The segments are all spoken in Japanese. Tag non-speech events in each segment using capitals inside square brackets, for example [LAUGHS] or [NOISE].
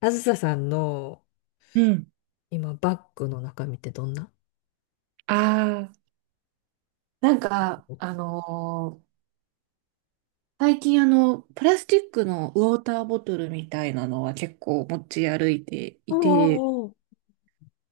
あずささんのうん。今バッグの中身ってどんな？ああ、なんか、おう、最近プラスチックのウォーターボトルみたいなのは結構持ち歩いておいて、う、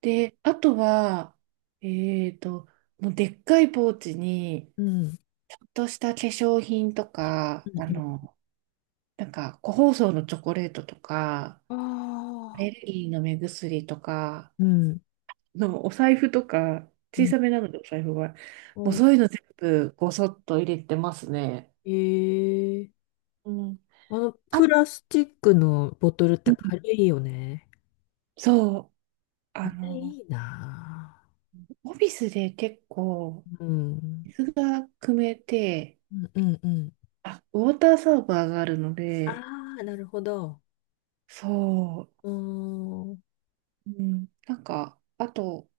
で、あとは、えっと、もうでっかいポーチに、うん。ちょっとした化粧品とか、うん、なんか、個包装のチョコレートとか、アあレルギーの目薬とか、あー、うん。のお財布とか、う小ん、さめなのでお財布は、もうお、そういうの全部ごそっと入れてますね。ええ、うん。あ、プラスチックのボトルっうてん。軽いよね。そう、ああれいの、いなオフィスで結構、ぁ。うん。水が汲めて、うんうんうん。あ、ウォーターサーバーがあるので、ああ、なるほど。そうーん。うんう、うん、なんか、あと、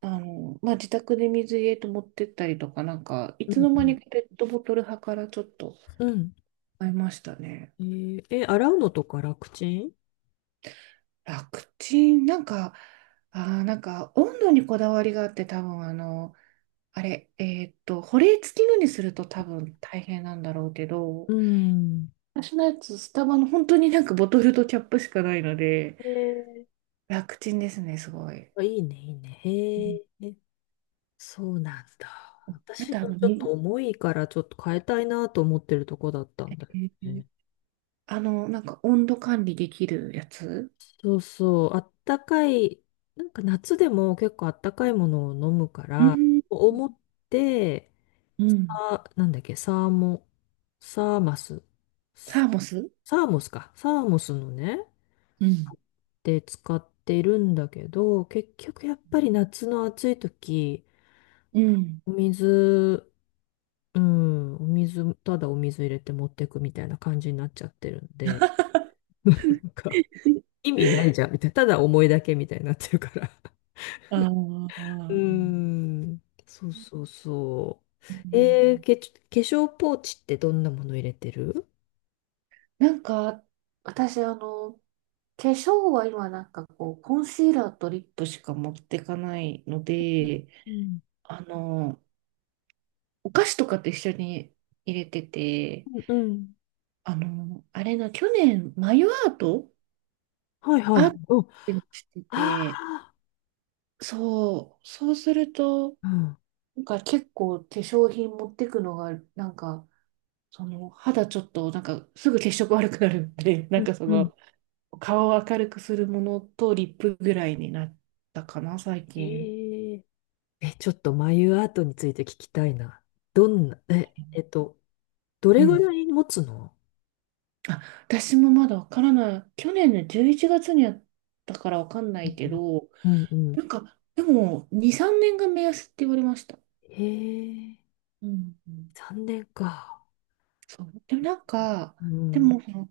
まあ、自宅で水入れと持ってったりとか、なんか、いうつの間んにかペットボトル派からちょっとうん。買いましたね。ええ、洗うのとか楽ちん？楽ちん、なんか、なんか、温度にこだわりがあって、多分あの、あれ、えーっと、保冷付きのにすると多分大変なんだろうけうど、ん。私のやつ、スタバの本当になんかボトルとキャップしかないので、ええ、楽ちんですね、すごい。あ、いいね、いいね。うへん、え。そうなんだ。あ私と、のちょっと水、重いからちょっと変えたいなと思ってるとこだったえんだよーね。なんか温度管理できるやつ。そうそう、あったかい、なんか夏でも結構あったかいものを飲むかうら、ん、思って、うん。さ、なんだっけ、サーモ、サーマス、サーモス。サーモスか、サーモスのね、うん。で使っているんだけど、結局やっぱり夏の暑い時、うん。お水、うん、お水、ただお水入れて持ってくみたいな感じになっちゃってるんで、[LAUGHS] なんか意味ないじゃんみたいな、ただ思いだけみたいになってるから。あうーあ、ん、そうそうそうう。ん。化粧ポーチってどんなもの入れてる？なんか、私、化粧は今、なんかこう、コンシーラーとリップしか持ってかないので、うん。あの、お菓子とかと一緒に入れてて、うんうん。あの、あれな去年、眉アートはいはいアはーい。うん。トもしてあて、そう、そうすると、あ。うんなんか結構化粧品持ってくのが、なんか、その肌ちょっと、なんかすぐ血色悪くなるんで、[LAUGHS] なうんん。かそうん。の、顔を明るくするものとリップぐらいになったかな、最え近。ー、ちょっと眉アートについて聞きたいな。どんな、え、えっと、どうれぐん。らい持つの？あ、私もまだわからない。去年の11月にやったからわかんないけど、うんうんうん。なんか、でも、2、3年が目安って言われました。へえ、うん。3年か。そう。でもなんか、うでん。も、その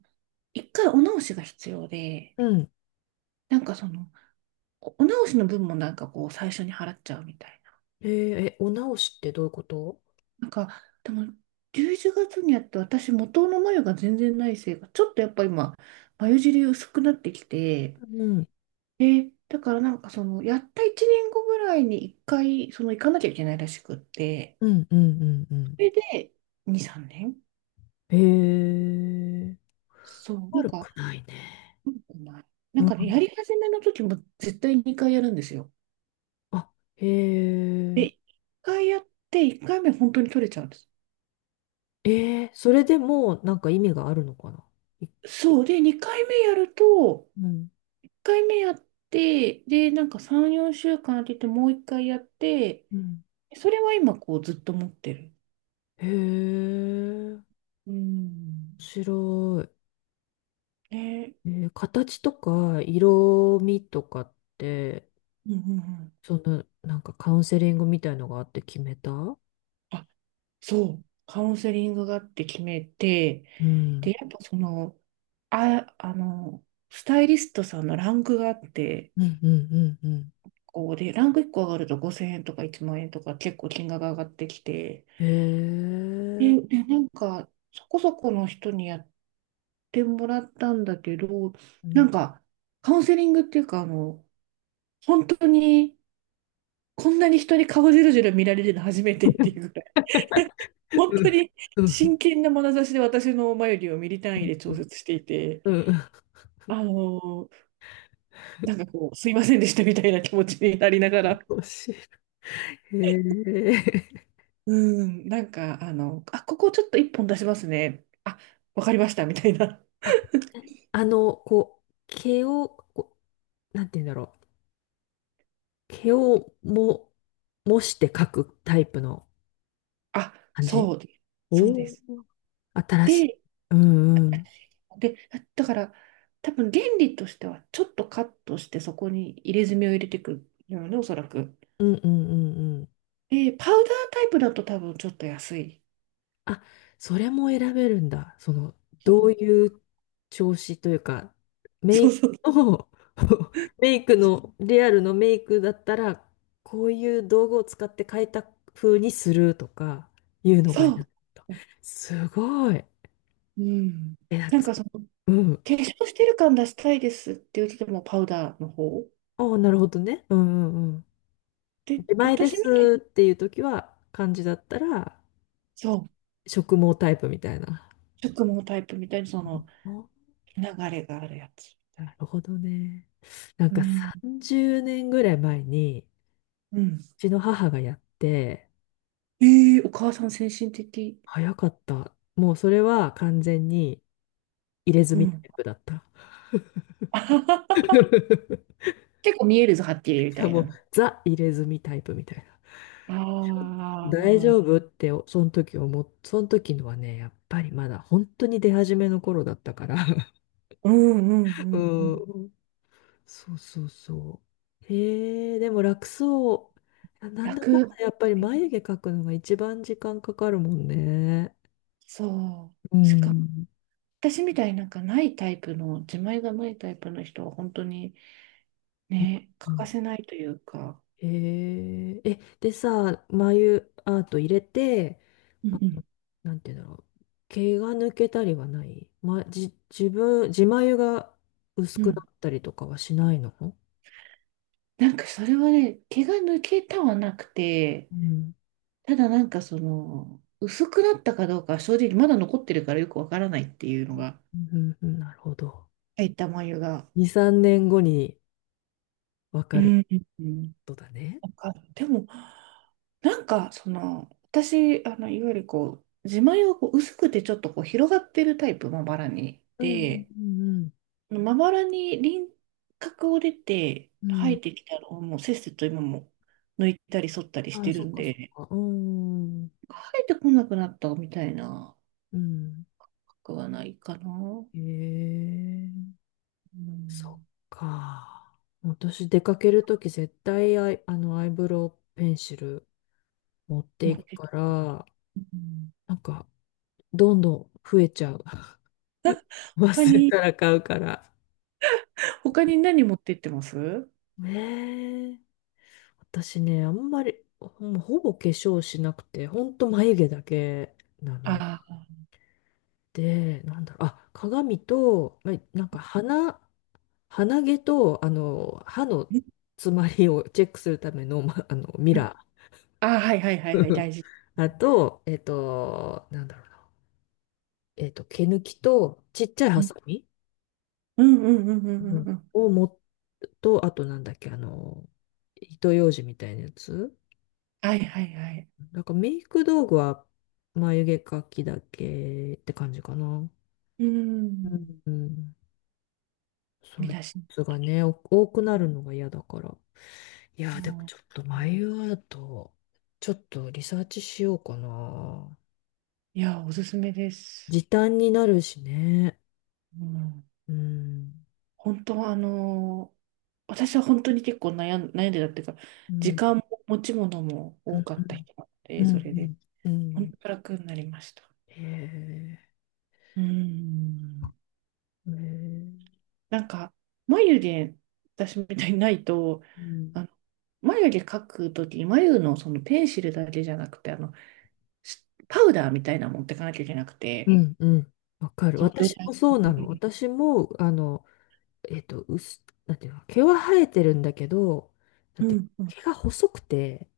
一回お直しが必要で、うん。なんかその、お直しの分もなんかこう、最初に払っちゃうみたいな。えーえ、お直しってどういうこと？なんか、でも、11月にやって私、元の眉が全然ないせいか、ちょっとやっぱ今、眉尻薄くなってきて、うん。で、だからなんかその、やった1年後ぐらいに一回、その、行かなきゃいけないらしくって、うん。うん。うん。うそん。れで、2、3年。へえ、そう、なん悪か、くないね。うなんかね、ん、やり始めの時も絶対2回やるんですよ。あ、へで、え、一回やって、一回目本当に取れちゃうんです。それでもうなんか意味があるのかない？そう。で、2回目やると、うん一回目やって、で、なんか3、4週間空けて、もう一回やって、うん。それは今、こう、ずっと持ってる。へえ、面うん。白ね。い。形とか色味とかって、うんうんうん。そのなんかカウンセリングみたいのがあって決めた？あ、そう。カウンセリングがあって決めて、うで、んやっぱその、あ、スタイリストさんのランクがあって、うんうんうんうん。こうで、ランク1個上がると5000円とか1万円とか結構金額が上がってきて、へえ。で、なんか、そこそこの人にやってもらったんだけど、うなん。んか、カウンセリングっていうか、本当に、こんなに人に顔じろじろ見られるの初めてっていうぐらい、[LAUGHS] 本当にうん。真剣な眼差しで私の眉毛をミリ単位で調節していて、うん。あの、なんかこう、すいませんでしたみたいな気持ちになりながら、面白い。へえ。うん、なんか、あ、ここちょっと1本出しますね。あ、わかりました、みたいな。あ、こう、毛を、こう、なんて言うんだろう。毛をも、模して描くタイプのあ、感じ？そうで、そうでおおす。ー、新しい。でうんうん。で、だから多分原理としてはちょっとカットしてそこに入れ墨を入れていくるよね、おそらく。うんうんうんうん。で、パウダータイプだと多分ちょっと安い。あ、それも選べるんだ。その、うどうん。いう調子というか、メそイうそう。クの、[LAUGHS] メイクの、リアルのメイクだったら、こういう道具を使って変えた風にするとか、いうのが選そべう。ると。すごい。うん。なんなか、んかその、化うん。粧してる感出したいですって言っててもパウダーの方。ああ、なるほどね。うんうんうん。で、自前で私みたいに、すっていう時は、漢字だったら、そ植毛タイプみたいな。う、植毛タイプみたいにそのお、流れがあるやつ。なるほどね。なんうかん。30年ぐらい前に、うん。ちの母がやって、えー、お母さん先進的。早かった。もうそれは完全に入れう墨タん。イプだった。[LAUGHS] [LAUGHS] 結構見えるぞ、はっきりみしたかいもうな。ザ入れ墨タイプみたいな。あ大あ、丈夫ってその時思っ、その時のはね、やっぱりまだ本当に出始めの頃だったから。うんうん [LAUGHS] うんうん。うん。そうそうそう。へえ、でも楽そう。なんだかん楽。だやっぱり眉毛描くのが一番時間かかるもんね。そうう。しかも、ん。私みたいになんかないタイプの、自前がないタイプの人は本当にね、う欠かん。せないというか、へえ、でさ、眉アート入れて、うんあうの、んなんていうんだろう、毛が抜けたりはない、ま、じ、自分、自眉が薄うくなん。ったりとかはしないの？うん。なんかそれはね、毛が抜けたはなくて、ただなんかその、薄くなったかどうかは正直まだ残ってるからよくわからないっていうのが、うんうんうん、なるほど。入った眉が。2、3年後にわうかるん。ことだね。なんか、でも、なんか、その、私、いわゆるこう、自前がこう薄くてちょっとこう広がってるタイプ、まばらに。うんで、うんまばらに輪郭を出てうんうん。う生えん。てきたのをもうせっせと今も抜いたり剃ったりしああ、てそるっんかそっで、か。うん。生えてこなくなったみたいなうん。角はないかな。へえ。うそっん。か。私出かけるとき絶対アイブロウペンシル持って持いっくて、から、うん、なんかどんどん増えちゃう。[LAUGHS] 他忘れに、たら買うから。他に何持ってってます？ねえ。私ね、あんまりほぼ化粧しなくて、ほんと眉毛だけなのああで、なんだろう、あ、鏡と、なんか鼻、鼻毛と、歯のー、詰まりをチェックするための、ミラあー、はいはいはいはい、ー。大事。あと、なんだろうな。毛抜きと、ちっちゃいハサミ、うんうんうんううんうんんうん。を持っと、あとなんだっけ、糸ようじみたいなやつ。はいはいはい。なんかメイク道具は眉毛描きだけって感じかな。ううん。ん。うん。そ見ういう出し。やつがね、多くなるのが嫌だから。いやー、でももちょっと眉アート、ちょっとリサーチしようかな。ういや、おすすめです。時短になるしね。うん。うん。本当は私は本当に結構悩んでたっていうか、う時ん。間も持ち物もう多んかった人なのうで、それで、んうんう本ん。当楽になりました。へえ、うん。へえ、うなんか、眉毛、私みたいにないと、ん。あの眉毛描くときに、眉のそのペンシルだけじゃなくて、パウダーみたいなの持ってかなきゃいけなくうて、んうん。わかる。そのドラ私もイそうクなリの。ーム。私も、なんていうの、毛は生えてるんだけど、なうんて、んうん。毛が細くて、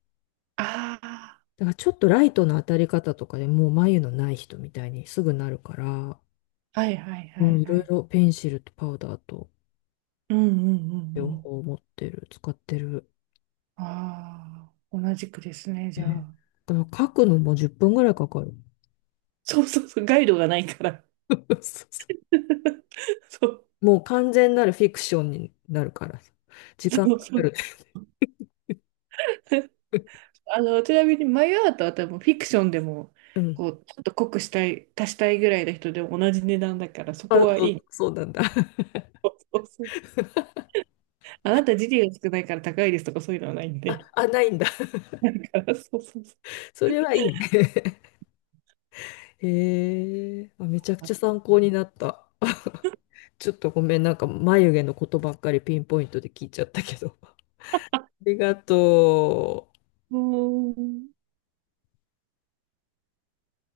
あだからちょっとライトの当たり方とかでもう眉のない人みたいにすぐなるから、あ、はいはいうはん、いいはろいい。ろペンシルとパウダーとうんうんう両んうん。方持ってる、使ってる。ああ、同じくですね、うじゃん、あ。だから書くのも10分ぐらいかかる。そうそうそう、ガイドがないから。[LAUGHS] [LAUGHS] そうもう完全なるフィクションになるからさ。時間かそうそかう。る。[LAUGHS] ちなみにマイアートは多分フィクションでも、うん。こう、ちょっと濃くしたい、足したいぐらいの人でも同じ値段だから、そあ、こはいそう、い。そうなんだ。そうそうそう。[LAUGHS] あなた時給が少ないから高いですとかそういうのはないんあ、で。あ、ないんだ。[LAUGHS] だからそうそうそそれはいいね。[LAUGHS] へえ、あ、めちゃくう。ちゃ参考になった。ちょっとごめん、なんか眉毛のことばっかりピンポイントで聞いちゃったけど。[LAUGHS] ありがとう。うーん。